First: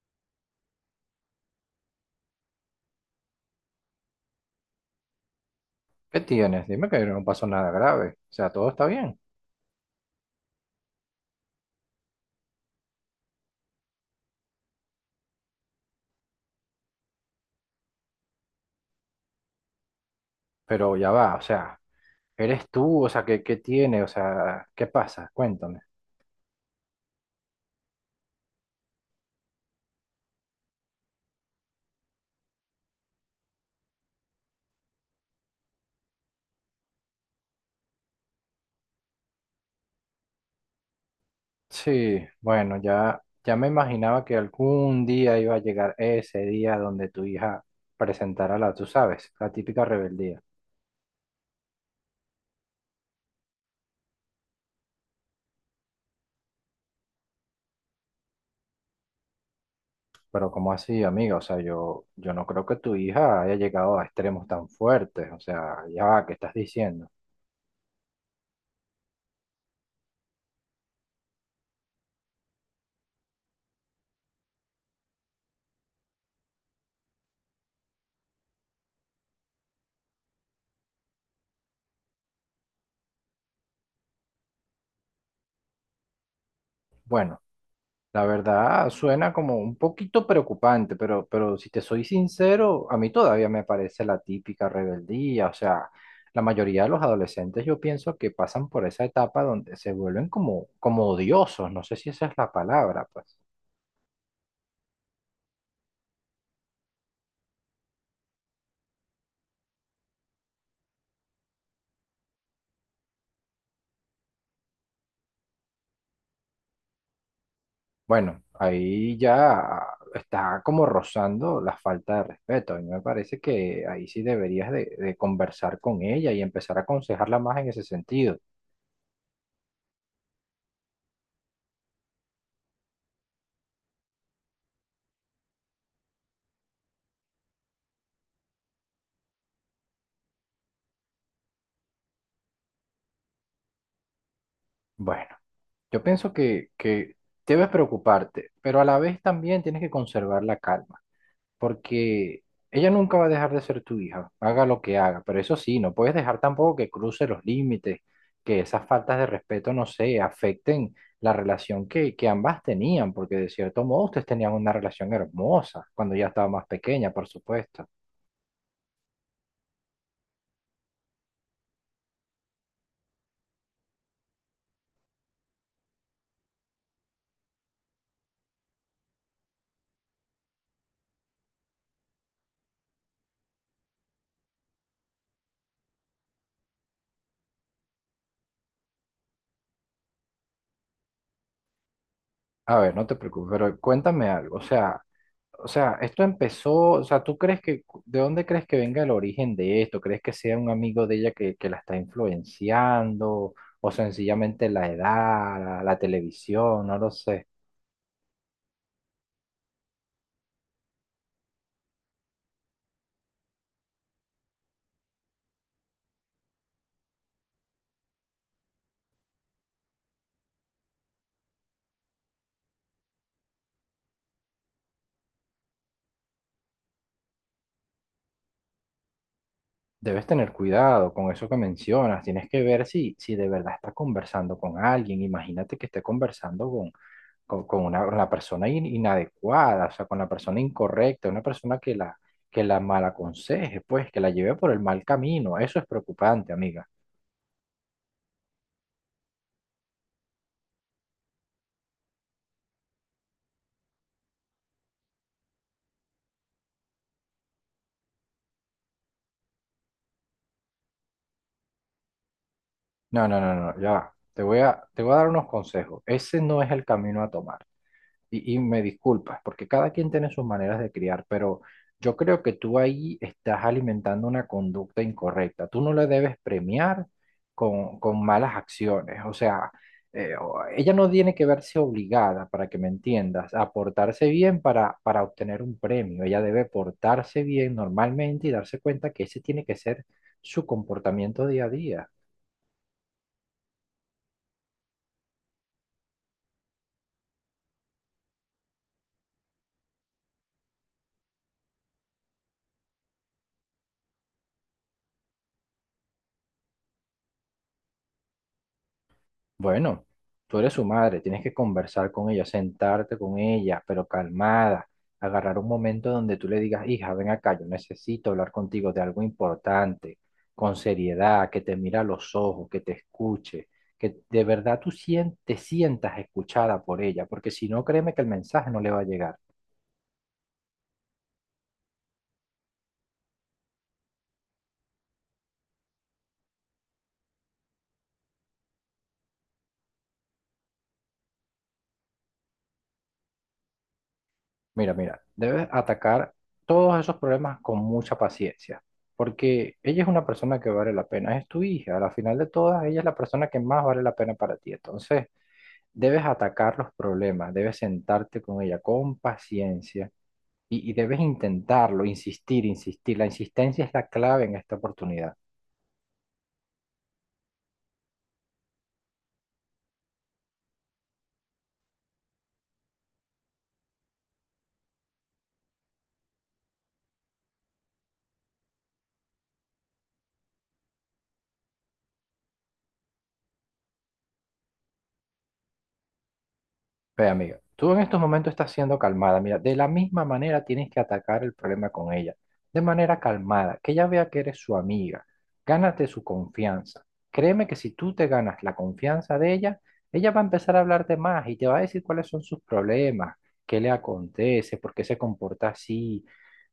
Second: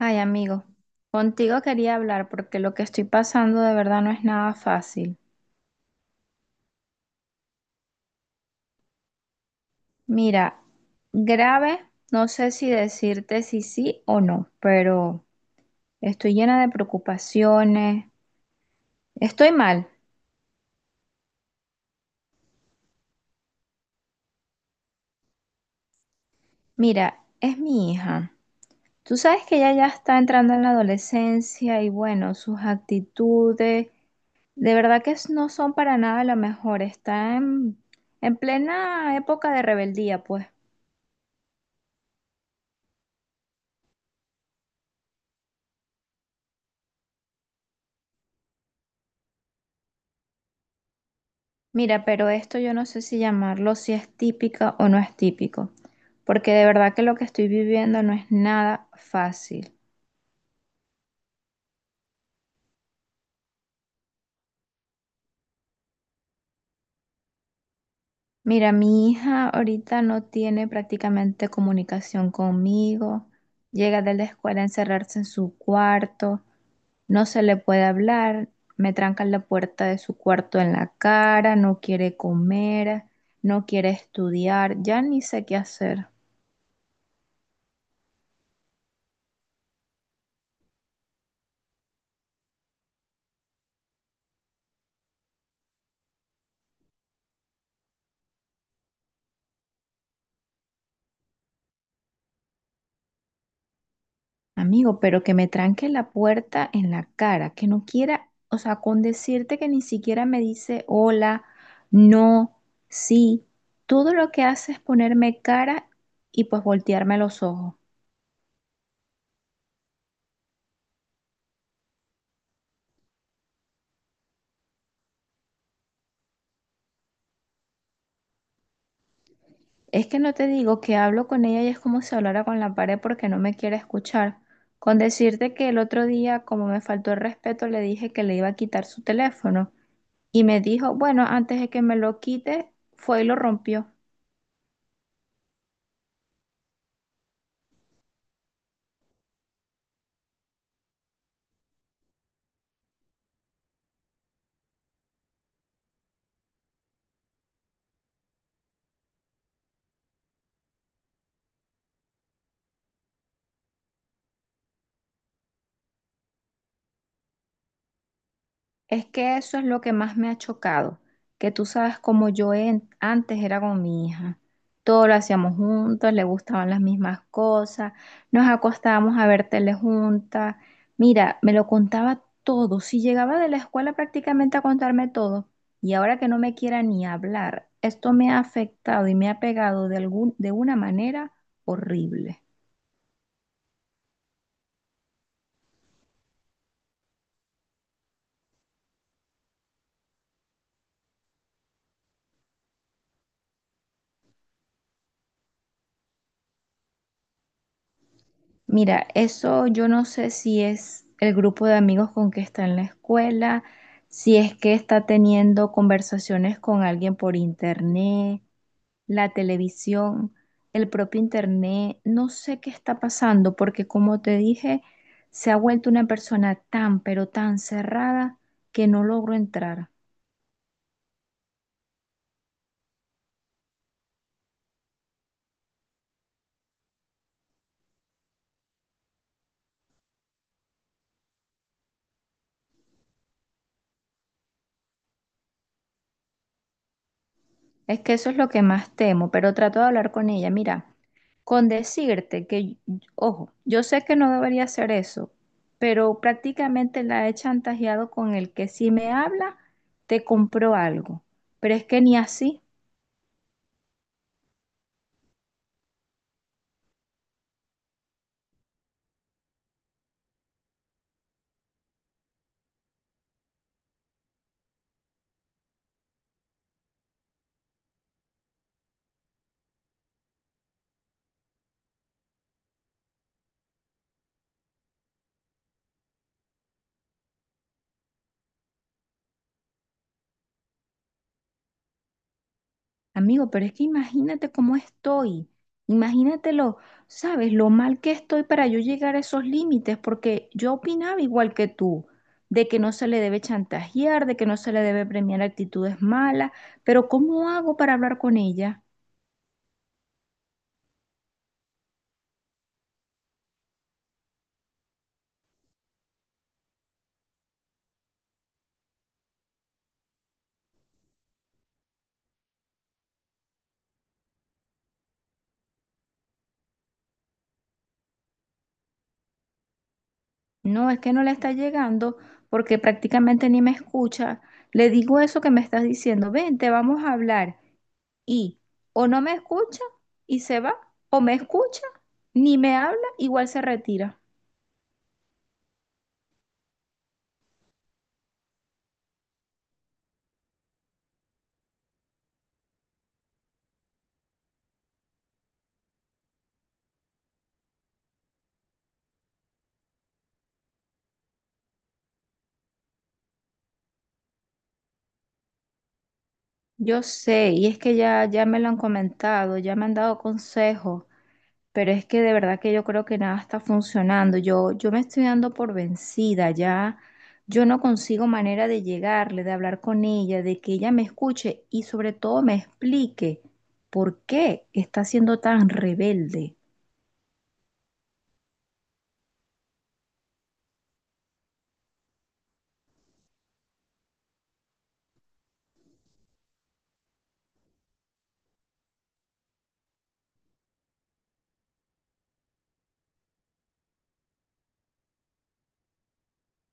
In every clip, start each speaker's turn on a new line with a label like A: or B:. A: Ay, amigo, contigo quería hablar porque lo que estoy pasando de verdad no es nada fácil.
B: ¿Qué tienes? Dime que no pasó nada grave. O sea, todo está bien.
A: Mira, grave, no sé si decirte si sí o no, pero estoy llena de preocupaciones. Estoy mal.
B: Pero ya va, o sea, eres tú, o sea, ¿qué tiene? O sea, ¿qué pasa? Cuéntame.
A: Mira, es mi hija. Tú sabes que ella ya está entrando en la adolescencia y bueno, sus actitudes de verdad que no son para nada lo mejor. Está en plena época de rebeldía, pues.
B: Sí, bueno, ya me imaginaba que algún día iba a llegar ese día donde tu hija presentara la, tú sabes, la típica rebeldía.
A: Mira, pero esto yo no sé si llamarlo si es típica o no es típico, porque de verdad que lo que estoy viviendo no es nada fácil.
B: Pero ¿cómo así, amiga? O sea, yo no creo que tu hija haya llegado a extremos tan fuertes. O sea, ya va, ¿qué estás diciendo?
A: Mira, mi hija ahorita no tiene prácticamente comunicación conmigo, llega de la escuela a encerrarse en su cuarto, no se le puede hablar, me trancan la puerta de su cuarto en la cara, no quiere comer, no quiere estudiar, ya ni sé qué hacer.
B: Bueno. La verdad suena como un poquito preocupante, pero si te soy sincero, a mí todavía me parece la típica rebeldía. O sea, la mayoría de los adolescentes yo pienso que pasan por esa etapa donde se vuelven como odiosos. No sé si esa es la palabra, pues.
A: Amigo, pero que me tranque la puerta en la cara, que no quiera, o sea, con decirte que ni siquiera me dice hola, no, sí, todo lo que hace es ponerme cara y pues voltearme los ojos.
B: Bueno, ahí ya está como rozando la falta de respeto. A mí me parece que ahí sí deberías de conversar con ella y empezar a aconsejarla más en ese sentido.
A: Es que no te digo que hablo con ella y es como si hablara con la pared porque no me quiere escuchar. Con decirte que el otro día, como me faltó el respeto, le dije que le iba a quitar su teléfono y me dijo, bueno, antes de que me lo quite, fue y lo rompió.
B: Bueno. Yo pienso que debes preocuparte, pero a la vez también tienes que conservar la calma, porque ella nunca va a dejar de ser tu hija, haga lo que haga, pero eso sí, no puedes dejar tampoco que cruce los límites, que esas faltas de respeto, no sé, afecten la relación que ambas tenían, porque de cierto modo ustedes tenían una relación hermosa cuando ya estaba más pequeña, por supuesto.
A: Es que eso es lo que más me ha chocado, que tú sabes cómo yo antes era con mi hija. Todo lo hacíamos juntos, le gustaban las mismas cosas, nos acostábamos a ver tele juntas. Mira, me lo contaba todo, si llegaba de la escuela prácticamente a contarme todo. Y ahora que no me quiera ni hablar, esto me ha afectado y me ha pegado de de una manera horrible.
B: A ver, no te preocupes, pero cuéntame algo, o sea... O sea, esto empezó, o sea, ¿de dónde crees que venga el origen de esto? ¿Crees que sea un amigo de ella que la está influenciando? ¿O sencillamente la edad, la televisión? No lo sé.
A: Mira, eso yo no sé si es el grupo de amigos con que está en la escuela, si es que está teniendo conversaciones con alguien por internet, la televisión, el propio internet, no sé qué está pasando, porque como te dije, se ha vuelto una persona tan, pero tan cerrada que no logro entrar.
B: Debes tener cuidado con eso que mencionas. Tienes que ver si de verdad está conversando con alguien. Imagínate que esté conversando con la persona inadecuada, o sea, con la persona incorrecta, una persona que la mal aconseje, pues, que la lleve por el mal camino. Eso es preocupante, amiga.
A: Es que eso es lo que más temo, pero trato de hablar con ella. Mira, con decirte que, ojo, yo sé que no debería hacer eso, pero prácticamente la he chantajeado con el que si me habla, te compro algo. Pero es que ni así.
B: No, no, no, no, ya va. Te voy a dar unos consejos. Ese no es el camino a tomar. Y me disculpas, porque cada quien tiene sus maneras de criar, pero yo creo que tú ahí estás alimentando una conducta incorrecta. Tú no le debes premiar con malas acciones. O sea, ella no tiene que verse obligada, para que me entiendas, a portarse bien para obtener un premio. Ella debe portarse bien normalmente y darse cuenta que ese tiene que ser su comportamiento día a día.
A: Amigo, pero es que imagínate cómo estoy, imagínate lo, sabes, lo mal que estoy para yo llegar a esos límites, porque yo opinaba igual que tú, de que no se le debe chantajear, de que no se le debe premiar actitudes malas, pero ¿cómo hago para hablar con ella?
B: Bueno, tú eres su madre, tienes que conversar con ella, sentarte con ella, pero calmada, agarrar un momento donde tú le digas, hija, ven acá, yo necesito hablar contigo de algo importante, con seriedad, que te mira a los ojos, que te escuche, que de verdad te sientas escuchada por ella, porque si no, créeme que el mensaje no le va a llegar.
A: No, es que no le está llegando porque prácticamente ni me escucha. Le digo eso que me estás diciendo, vente, vamos a hablar. Y o no me escucha y se va, o me escucha, ni me habla, igual se retira.
B: Mira, mira, debes atacar todos esos problemas con mucha paciencia, porque ella es una persona que vale la pena, es tu hija, al final de todas, ella es la persona que más vale la pena para ti. Entonces, debes atacar los problemas, debes sentarte con ella con paciencia y debes intentarlo, insistir, insistir. La insistencia es la clave en esta oportunidad.
A: Yo sé, y es que ya me lo han comentado, ya me han dado consejos, pero es que de verdad que yo creo que nada está funcionando. Yo me estoy dando por vencida, ya yo no consigo manera de llegarle, de hablar con ella, de que ella me escuche y sobre todo me explique por qué está siendo tan rebelde.
B: Ve, amiga, tú en estos momentos estás siendo calmada. Mira, de la misma manera tienes que atacar el problema con ella, de manera calmada, que ella vea que eres su amiga. Gánate su confianza. Créeme que si tú te ganas la confianza de ella, ella va a empezar a hablarte más y te va a decir cuáles son sus problemas, qué le acontece, por qué se comporta así,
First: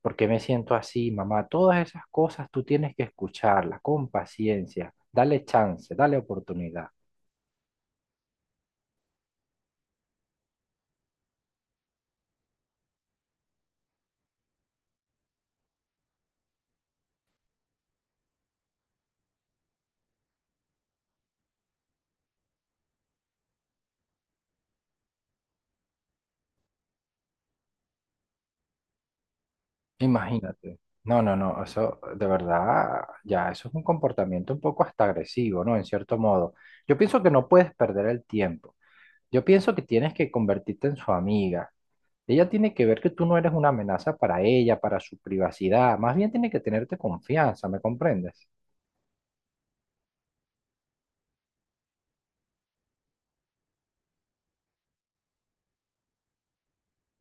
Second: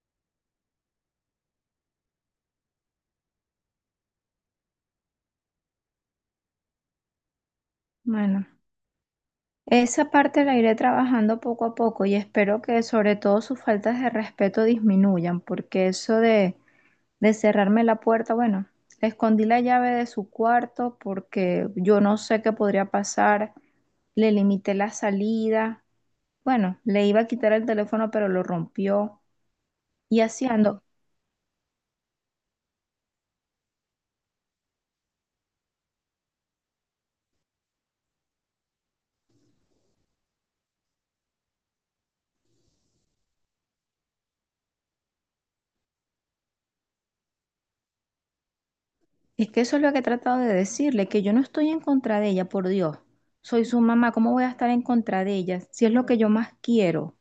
B: por qué me siento así, mamá. Todas esas cosas tú tienes que escucharlas con paciencia. Dale chance, dale oportunidad.
A: Bueno. Esa parte la iré trabajando poco a poco y espero que sobre todo sus faltas de respeto disminuyan, porque eso de cerrarme la puerta, bueno, le escondí la llave de su cuarto porque yo no sé qué podría pasar, le limité la salida, bueno, le iba a quitar el teléfono pero lo rompió y así
B: Imagínate.
A: ando.
B: No, no, no, eso de verdad, ya, eso es un comportamiento un poco hasta agresivo, ¿no? En cierto modo. Yo pienso que no puedes perder el tiempo. Yo pienso que tienes que convertirte en su amiga. Ella tiene que ver que tú no eres una amenaza para ella, para su privacidad. Más bien tiene que tenerte confianza, ¿me comprendes?
A: Es que eso es lo que he tratado de decirle, que yo no estoy en contra de ella, por Dios. Soy su mamá, ¿cómo voy a estar en contra de ella si es lo que yo más quiero?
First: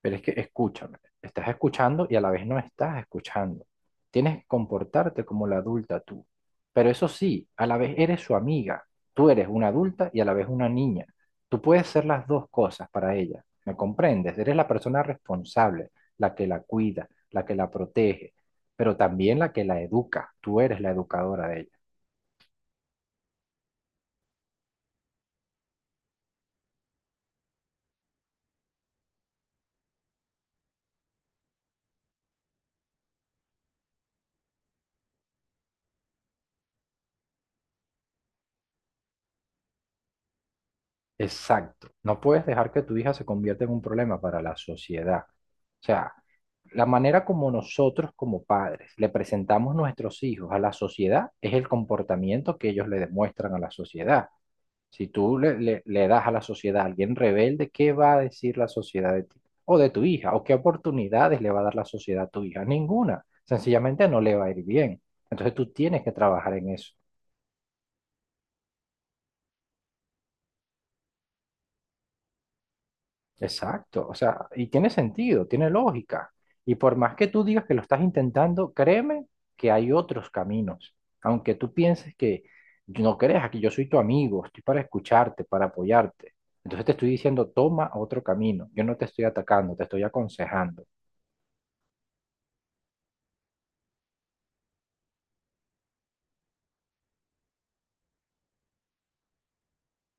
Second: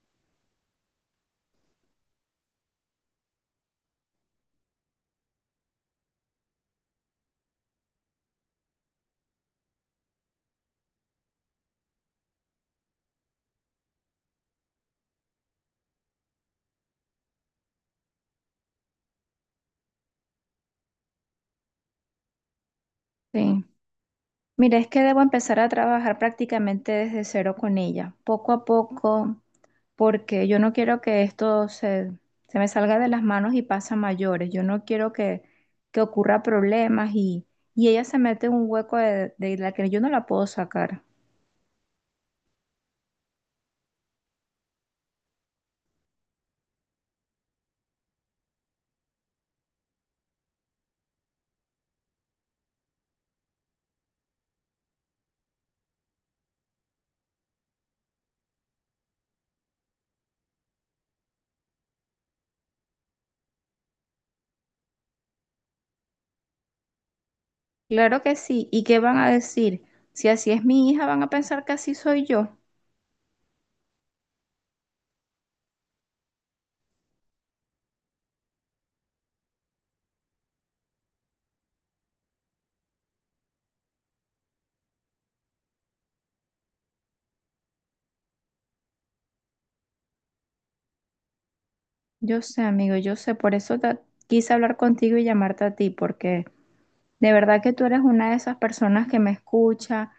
B: Pero es que escúchame, estás escuchando y a la vez no estás escuchando. Tienes que comportarte como la adulta tú. Pero eso sí, a la vez eres su amiga. Tú eres una adulta y a la vez una niña. Tú puedes ser las dos cosas para ella. ¿Me comprendes? Eres la persona responsable, la que la cuida, la que la protege, pero también la que la educa. Tú eres la educadora de ella.
A: Sí. Mira, es que debo empezar a trabajar prácticamente desde cero con ella, poco a poco, porque yo no quiero que esto se me salga de las manos y pase a mayores. Yo no quiero que ocurra problemas y ella se mete en un hueco de la que yo no la puedo sacar.
B: Exacto. No puedes dejar que tu hija se convierta en un problema para la sociedad. O sea, la manera como nosotros como padres le presentamos nuestros hijos a la sociedad es el comportamiento que ellos le demuestran a la sociedad. Si tú le das a la sociedad a alguien rebelde, ¿qué va a decir la sociedad de ti? O de tu hija, o qué oportunidades le va a dar la sociedad a tu hija. Ninguna. Sencillamente no le va a ir bien. Entonces tú tienes que trabajar en eso.
A: Claro que sí. ¿Y qué van a decir? Si así es mi hija, van a pensar que así soy yo.
B: Exacto, o sea, y tiene sentido, tiene lógica. Y por más que tú digas que lo estás intentando, créeme que hay otros caminos. Aunque tú pienses que no creas que yo soy tu amigo, estoy para escucharte, para apoyarte. Entonces te estoy diciendo, toma otro camino. Yo no te estoy atacando, te estoy aconsejando.
A: Yo sé, amigo, yo sé. Por eso quise hablar contigo y llamarte a ti, porque de verdad que tú eres una de esas personas que me escucha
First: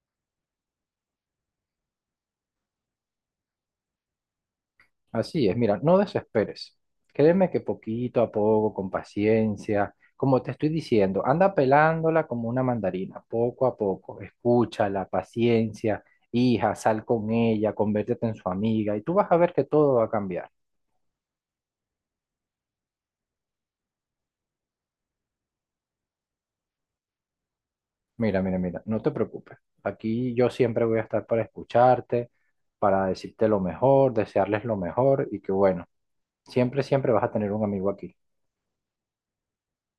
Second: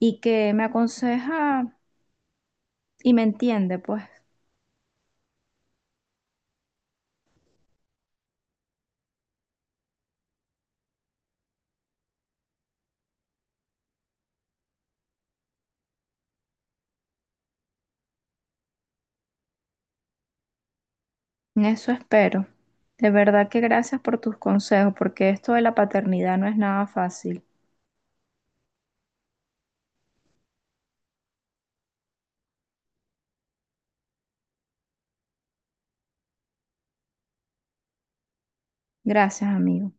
A: y que me aconseja y me entiende, pues.
B: Así es, mira, no desesperes. Créeme que poquito a poco, con paciencia, como te estoy diciendo, anda pelándola como una mandarina, poco a poco. Escúchala, paciencia, hija, sal con ella, conviértete en su amiga y tú vas a ver que todo va a cambiar.
A: En eso espero. De verdad que gracias por tus consejos, porque esto de la paternidad no es nada fácil.
B: Mira, mira, mira, no te preocupes. Aquí yo siempre voy a estar para escucharte, para decirte lo mejor, desearles lo mejor y que bueno, siempre, siempre vas a tener un amigo aquí.
A: Gracias, amigo.